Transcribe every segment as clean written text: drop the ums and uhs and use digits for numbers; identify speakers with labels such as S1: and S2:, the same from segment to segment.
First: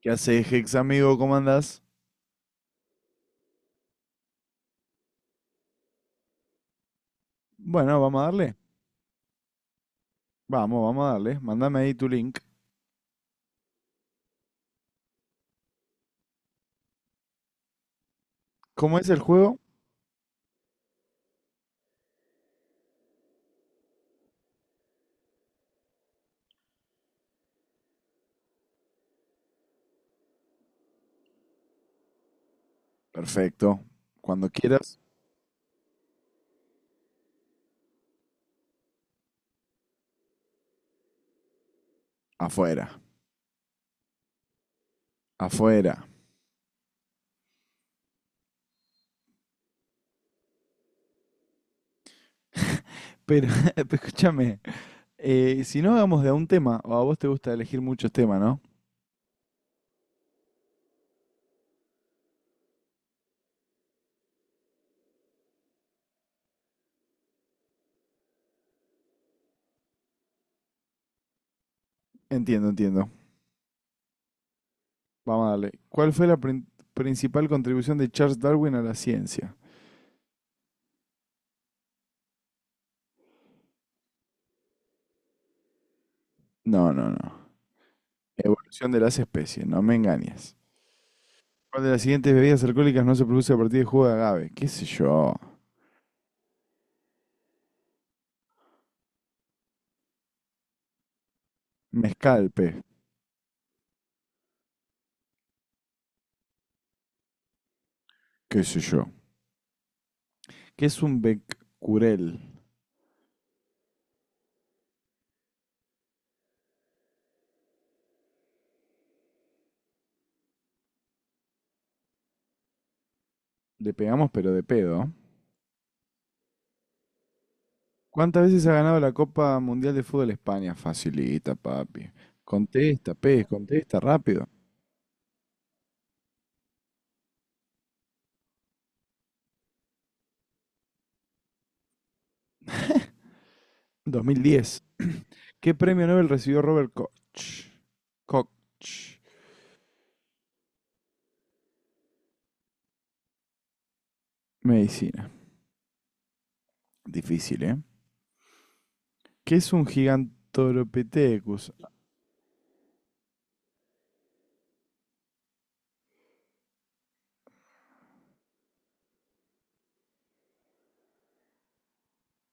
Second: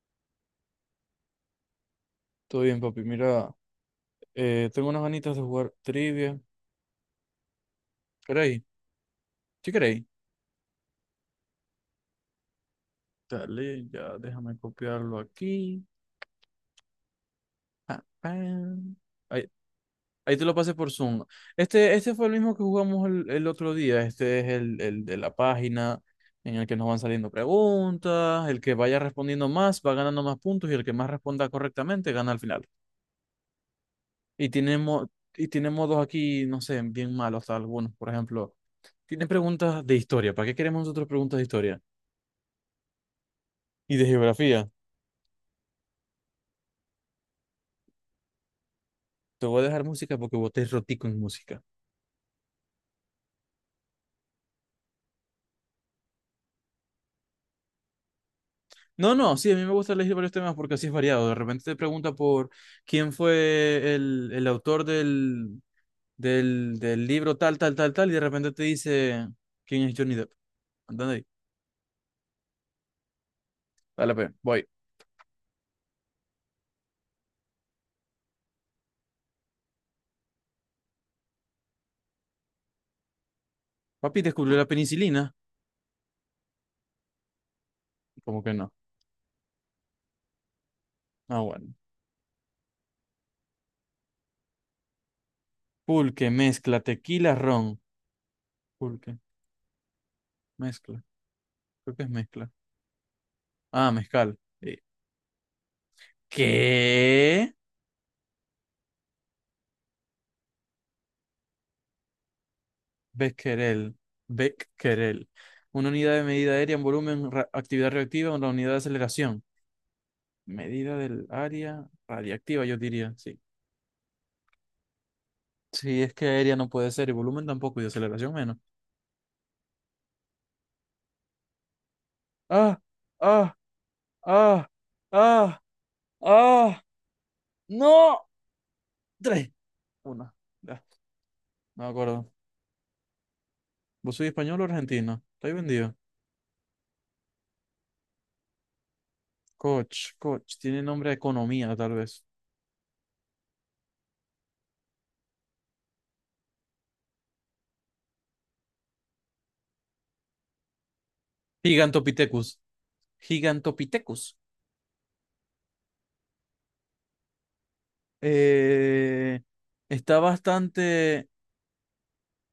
S1: ¿Qué haces, Hex amigo? ¿Cómo andás?
S2: Todo bien, papi. Mira, tengo unas ganitas de jugar trivia.
S1: Bueno, vamos a darle.
S2: ¿Queréis? ¿Sí queréis?
S1: Vamos, vamos a darle. Mándame ahí tu link.
S2: Dale, ya déjame copiarlo aquí. Pa, pam.
S1: ¿Cómo es el
S2: Ahí,
S1: juego?
S2: ahí te lo pasé por Zoom. Este fue el mismo que jugamos el otro día. Este es el de la página en el que nos van saliendo preguntas. El que vaya respondiendo más va ganando más puntos y el que más responda correctamente gana al final.
S1: Perfecto. Cuando
S2: Y
S1: quieras,
S2: tenemos, y tiene modos aquí, no sé, bien malos algunos. Por ejemplo, tiene preguntas de historia. ¿Para qué queremos nosotros preguntas de historia?
S1: afuera.
S2: Y de geografía.
S1: Afuera.
S2: Te voy a dejar música porque vos te rotico en música.
S1: Pero, pero escúchame, si no hagamos de a un tema, o a vos te gusta elegir muchos temas, ¿no?
S2: No, no, sí, a mí me gusta elegir varios temas porque así es variado. De repente te pregunta por quién fue el autor del libro tal, tal, tal, tal, y de repente te dice quién es Johnny Depp. ¿Entendéis?
S1: Entiendo, entiendo.
S2: Dale, pues, voy.
S1: Vamos a darle. ¿Cuál fue la principal contribución de Charles Darwin a la ciencia?
S2: Papi descubrió la penicilina.
S1: No, no, no.
S2: Como que no.
S1: Evolución de las especies, no me engañes.
S2: Ah, bueno.
S1: ¿Cuál de las siguientes bebidas alcohólicas no se produce a partir de jugo de agave? ¿Qué sé yo?
S2: Pulque, mezcla, tequila, ron. Pulque, mezcla. Creo que es
S1: Mezcal,
S2: mezcla.
S1: pe.
S2: Ah, mezcal. ¿Qué?
S1: Qué sé yo, que es un Becurel.
S2: Becquerel, Becquerel. Una unidad de medida aérea en volumen, actividad reactiva, una unidad de aceleración. Medida del área radiactiva, yo diría, sí.
S1: Le pegamos pero de pedo.
S2: Sí, es que aérea no puede ser, y volumen tampoco, y de aceleración
S1: ¿Cuántas
S2: menos.
S1: veces ha ganado la Copa Mundial de Fútbol España? Facilita, papi.
S2: ¡Ah!
S1: Contesta, pez,
S2: ¡Ah!
S1: contesta rápido.
S2: ¡Ah! ¡Ah! ¡Ah! ¡No! Tres. Una. Ya, no me acuerdo. ¿Vos sois español o
S1: 2010.
S2: argentino? Estoy
S1: ¿Qué
S2: vendido.
S1: premio Nobel recibió Robert Koch? Koch.
S2: Coach, coach. Tiene nombre de economía, tal vez.
S1: Medicina. Difícil, ¿eh? ¿Qué es un gigantopithecus?
S2: Gigantopithecus. Gigantopithecus. eh, está bastante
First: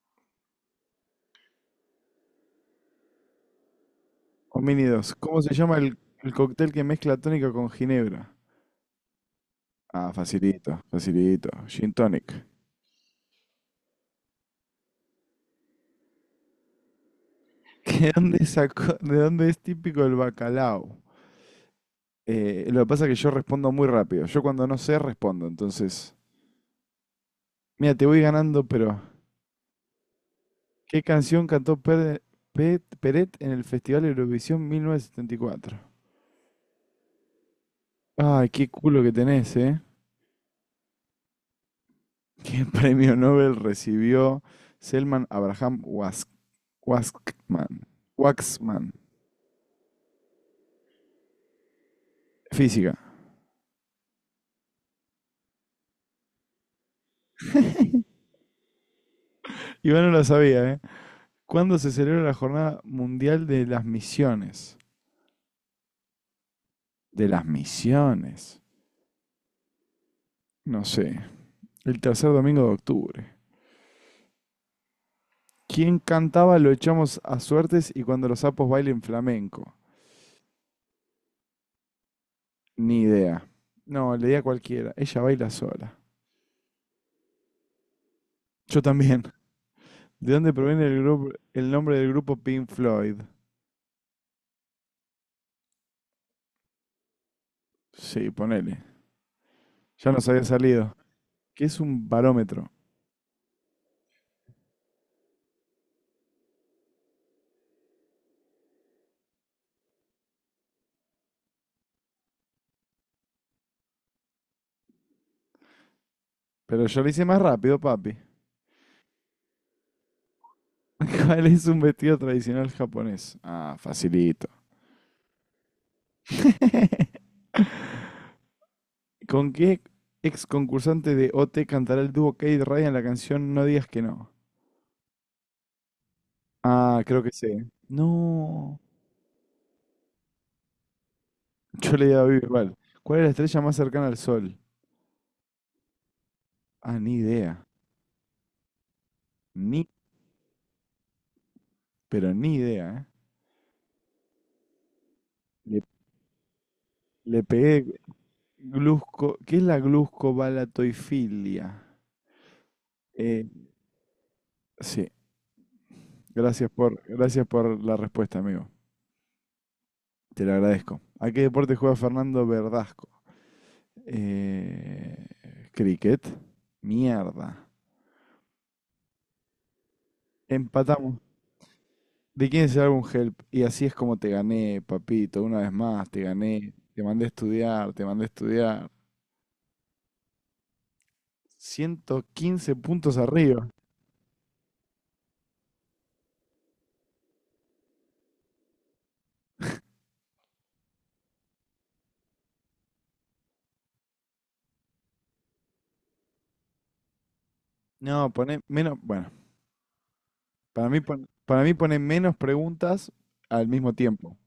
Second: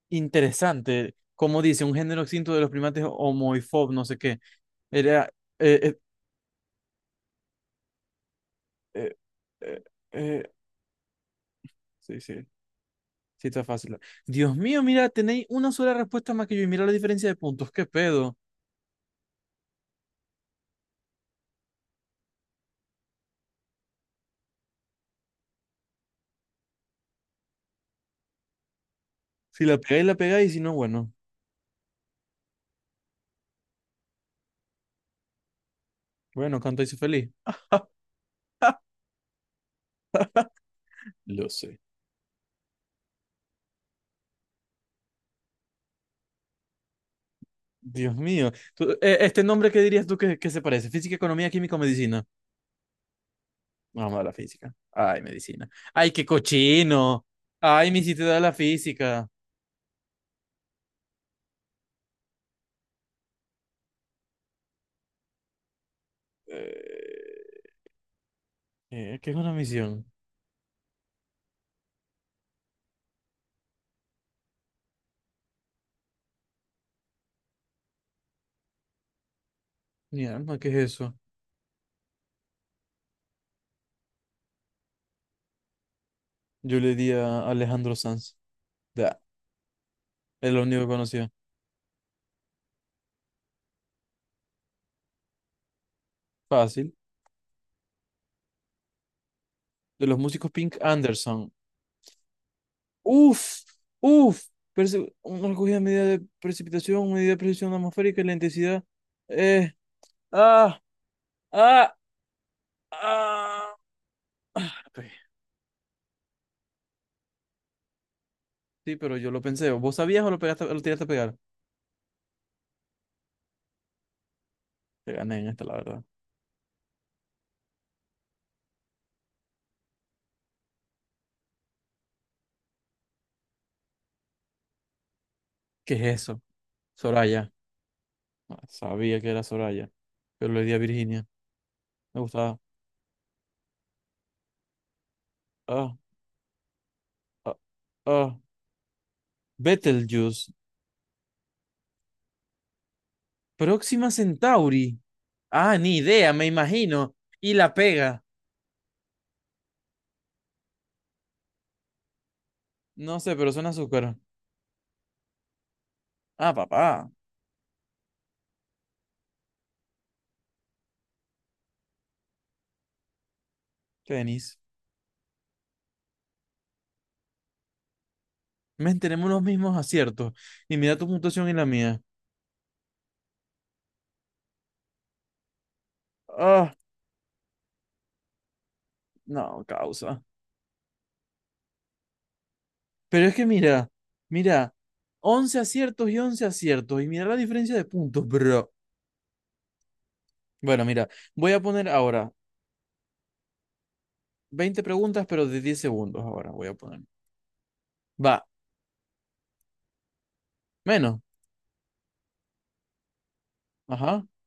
S2: interesante. Como dice, un género extinto de los primates homoifob, no sé qué.
S1: Homínidos.
S2: Era.
S1: ¿Cómo se llama
S2: eh, eh,
S1: el cóctel que mezcla tónica con ginebra?
S2: eh, eh,
S1: Ah,
S2: eh,
S1: facilito, facilito. Gin
S2: sí,
S1: tonic.
S2: sí, sí, está fácil. Dios mío, mira, tenéis una sola respuesta más que yo y mira la diferencia de puntos. ¿Qué
S1: ¿De
S2: pedo?
S1: dónde de dónde es típico el bacalao? Lo que pasa es que yo respondo muy rápido. Yo cuando no sé, respondo. Entonces, mira, te voy ganando, pero
S2: Si la pegáis, la pegáis, y si no,
S1: ¿qué
S2: bueno.
S1: canción cantó Peret en el Festival Eurovisión 1974?
S2: Bueno, canto y soy feliz.
S1: Ay, qué culo que tenés, ¿eh?
S2: Lo sé.
S1: ¿Qué premio Nobel recibió Selman Abraham Waskman?
S2: Dios mío.
S1: Waxman.
S2: ¿Este nombre qué dirías tú que se parece? Física, economía, química o medicina.
S1: Física.
S2: Vamos a la física. Ay, medicina. Ay, qué cochino. Ay, me hiciste dar la física.
S1: Iván no lo sabía, ¿eh? ¿Cuándo se celebra la Jornada Mundial de las Misiones? De las
S2: Eh,
S1: misiones.
S2: ¿Qué es una misión?
S1: No sé. El tercer domingo de octubre. ¿Quién cantaba Lo echamos a suertes y cuando los sapos bailen flamenco?
S2: Mi alma, ¿qué es eso?
S1: Ni idea. No, le di a cualquiera. Ella baila sola.
S2: Yo le di a Alejandro Sanz.
S1: Yo
S2: Da,
S1: también. ¿De dónde
S2: es lo único
S1: proviene
S2: que conocía.
S1: el nombre del grupo Pink Floyd?
S2: Fácil.
S1: Sí, ponele.
S2: De
S1: Ya
S2: los
S1: nos había
S2: músicos Pink
S1: salido.
S2: Anderson.
S1: ¿Qué es un barómetro?
S2: Uf, uf. Una recogida de medida de precipitación, medida de precisión atmosférica y la intensidad. Eh, ah, ah, ah.
S1: Pero yo lo hice más rápido, papi.
S2: Sí, pero yo lo pensé. ¿Vos sabías o lo pegaste, lo tiraste a pegar?
S1: ¿Cuál es un vestido tradicional japonés? Ah, facilito.
S2: Te gané en esta, la verdad.
S1: ¿Con qué ex concursante de OT cantará el dúo Kate Ryan la canción No digas que no?
S2: ¿Qué es eso?
S1: Ah, creo que
S2: Soraya.
S1: sé.
S2: Ah,
S1: No.
S2: sabía que era Soraya, pero le di a Virginia.
S1: Yo le
S2: Me
S1: daba
S2: gustaba.
S1: igual. ¿Cuál es la estrella más cercana al Sol?
S2: Ah,
S1: Ah, ni
S2: ah,
S1: idea.
S2: ah.
S1: Ni,
S2: Betelgeuse.
S1: Pero ni idea, ¿eh?
S2: Próxima Centauri. Ah,
S1: Le,
S2: ni idea, me imagino.
S1: le
S2: Y la
S1: pegué
S2: pega.
S1: glusco. ¿Qué es la gluscobalatoifilia?
S2: No sé,
S1: Eh,
S2: pero suena azúcar.
S1: sí.
S2: Ah,
S1: Gracias por,
S2: papá.
S1: gracias por la respuesta, amigo. Te lo agradezco. ¿A qué deporte juega Fernando Verdasco?
S2: Tenis.
S1: Cricket. Mierda.
S2: Men, tenemos los mismos aciertos. Y mira tu
S1: Empatamos.
S2: puntuación y la mía.
S1: ¿De quién es el álbum Help? Y así es como te gané, papito, una vez más, te gané.
S2: Ah,
S1: Te mandé a estudiar, te mandé a estudiar.
S2: no, causa.
S1: 115 puntos
S2: Pero es que
S1: arriba.
S2: mira, mira, 11 aciertos. Y mira la diferencia de puntos, bro. Bueno, mira, voy a poner ahora 20 preguntas, pero de 10 segundos ahora voy a poner.
S1: No,
S2: Va,
S1: poné menos, bueno, para mí,
S2: menos.
S1: para mí poné menos preguntas al mismo
S2: Ajá.
S1: tiempo,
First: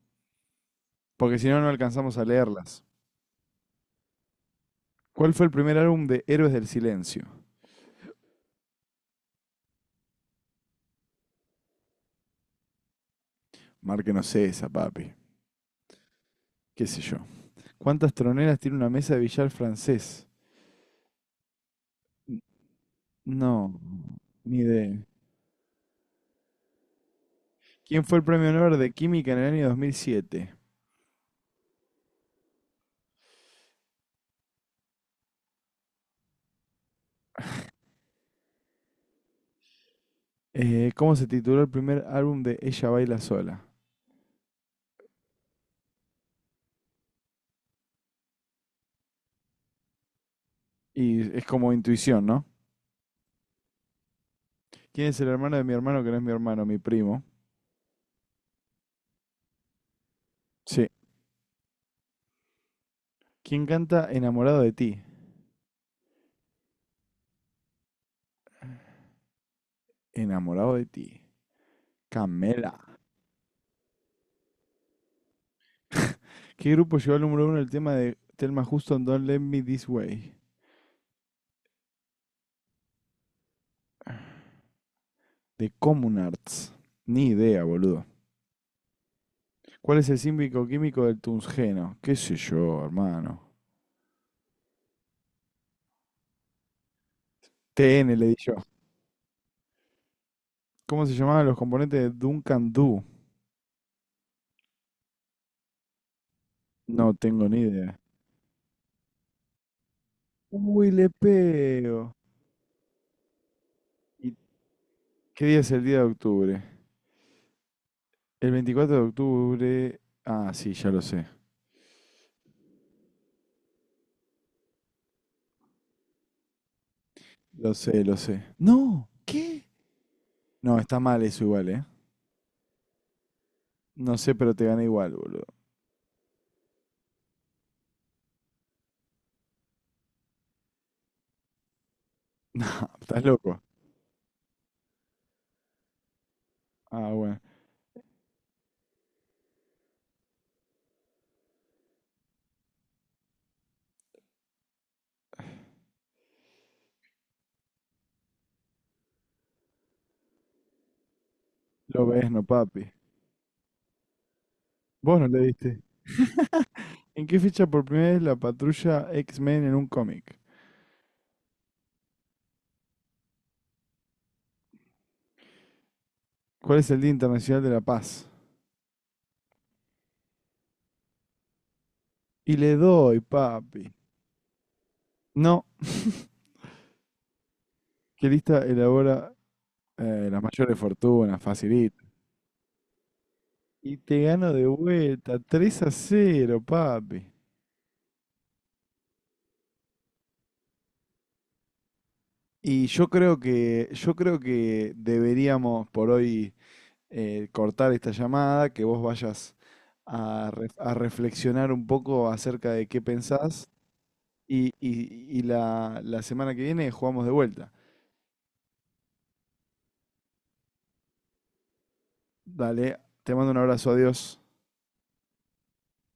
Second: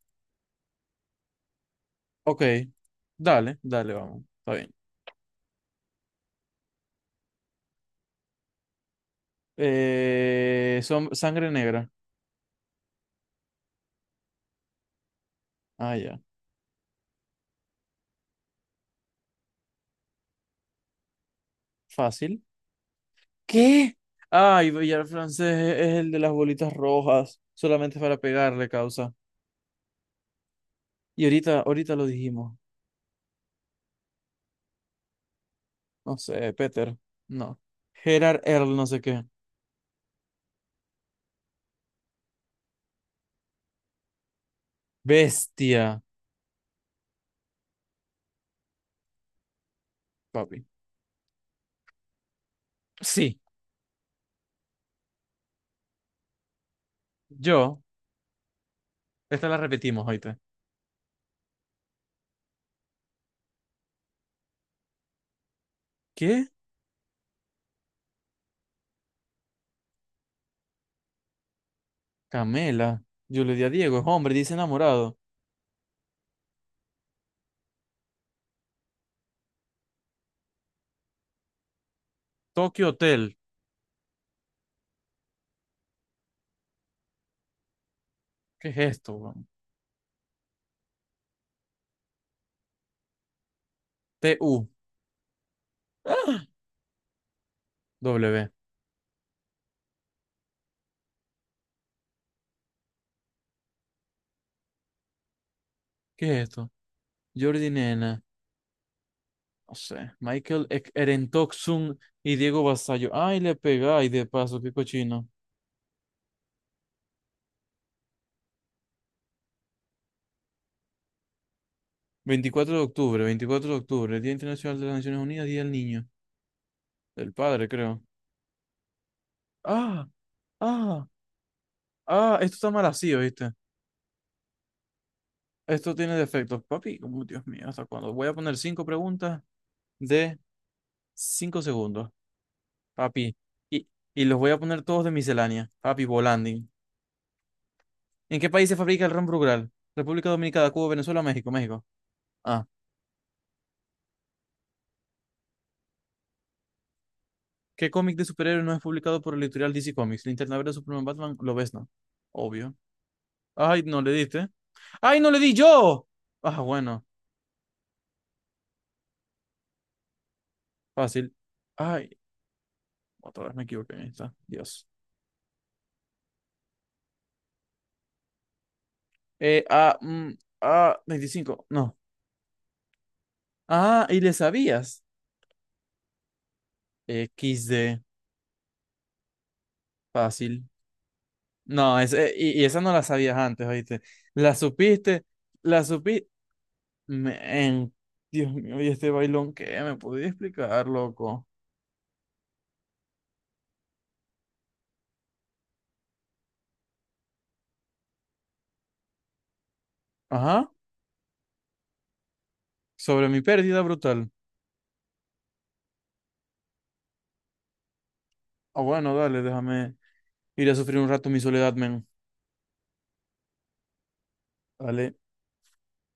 S1: porque si no, no alcanzamos a
S2: Ok.
S1: leerlas.
S2: Dale, dale, vamos. Está bien.
S1: ¿Cuál fue el primer álbum de Héroes del Silencio?
S2: Son sangre negra.
S1: Márquenos esa, papi.
S2: Ah, ya.
S1: ¿Qué sé yo? ¿Cuántas troneras tiene una mesa de billar francés?
S2: Fácil.
S1: No,
S2: ¿Qué?
S1: ni
S2: Ay,
S1: idea.
S2: Villar francés es el de las bolitas rojas. Solamente
S1: ¿Quién fue
S2: para
S1: el premio
S2: pegarle
S1: Nobel de
S2: causa.
S1: Química en el año 2007?
S2: Y ahorita, ahorita lo dijimos. No sé, Peter. No. Gerard Earl, no sé qué.
S1: ¿Cómo se tituló el primer álbum de Ella Baila Sola?
S2: Bestia, papi.
S1: Y es como intuición, ¿no?
S2: Sí,
S1: ¿Quién es el hermano de mi hermano que no es mi hermano, mi primo?
S2: yo. Esta la repetimos ahorita.
S1: Sí. ¿Quién canta Enamorado de ti?
S2: ¿Qué?
S1: Enamorado de ti. Camela.
S2: Camela. Yo le di a Diego, es hombre, dice enamorado.
S1: ¿Qué grupo llevó al número uno el tema de Thelma Houston Don't Let Me This Way?
S2: Tokyo Hotel.
S1: De Common Arts. Ni idea, boludo.
S2: ¿Qué es esto, weón?
S1: ¿Cuál es el símbico químico del tungsteno? ¿Qué sé yo, hermano?
S2: T-U.
S1: TN le di
S2: W.
S1: yo. ¿Cómo se llamaban los componentes de Duncan Doo?
S2: ¿Qué es esto?
S1: No tengo ni
S2: Jordi
S1: idea.
S2: Nena. No sé.
S1: Uy, le
S2: Erentoxun
S1: pego.
S2: y Diego Basayo. Ay, le pegáis de
S1: ¿Y
S2: paso, qué cochino.
S1: qué día es el día de octubre? El 24 de octubre. Ah, sí, ya lo sé.
S2: Veinticuatro de octubre, veinticuatro de octubre, Día Internacional de las Naciones Unidas, Día del Niño. Del padre,
S1: Lo
S2: creo.
S1: sé, lo sé. No, ¿qué?
S2: Ah,
S1: No, está
S2: ah,
S1: mal eso igual, ¿eh?
S2: ah, esto está mal así, ¿oíste?
S1: No sé, pero te gané igual, boludo.
S2: Esto tiene defectos. Papi, como Dios mío, ¿hasta cuándo? Voy a poner cinco preguntas de 5 segundos.
S1: No, estás
S2: Papi.
S1: loco.
S2: Y, y los voy a poner todos de miscelánea, papi, Volanding.
S1: Ah, bueno.
S2: ¿En qué país se fabrica el ron Brugal? República Dominicana, Cuba, Venezuela, México, México. Ah. ¿Qué cómic de superhéroes no es publicado por el editorial DC Comics? Linterna Verde, Superman, Batman, lo ves, ¿no?
S1: Lo ves, no,
S2: Obvio.
S1: papi.
S2: Ay, no le diste.
S1: Vos
S2: ¡Ay,
S1: no
S2: no le
S1: le
S2: di
S1: diste.
S2: yo! Ah, bueno,
S1: ¿En qué fecha por primera vez la patrulla X-Men en un cómic?
S2: fácil. Ay, otra vez me equivoqué. Ahí está. Dios.
S1: ¿Cuál es el Día Internacional de la Paz?
S2: Eh, ah, mm, 25. No.
S1: Y le doy, papi.
S2: Ah, y le sabías.
S1: No,
S2: Equis de
S1: ¿qué lista elabora las
S2: fácil.
S1: mayores fortunas?
S2: No,
S1: Facilito.
S2: es, y esa no la sabías antes,
S1: Y
S2: ¿oíste?
S1: te gano
S2: La
S1: de
S2: supiste,
S1: vuelta, tres
S2: la
S1: a
S2: supiste.
S1: cero papi.
S2: Men, Dios mío, y este bailón, ¿qué? ¿Me podía explicar, loco?
S1: Y yo creo que deberíamos por hoy cortar esta llamada, que vos vayas a,
S2: Ajá,
S1: ref- a reflexionar un poco acerca de qué
S2: sobre mi
S1: pensás
S2: pérdida brutal.
S1: y la semana que viene jugamos de vuelta.
S2: Ah, bueno, dale, déjame ir a sufrir un rato mi soledad, men.
S1: Dale, te mando un abrazo, adiós.
S2: Dale.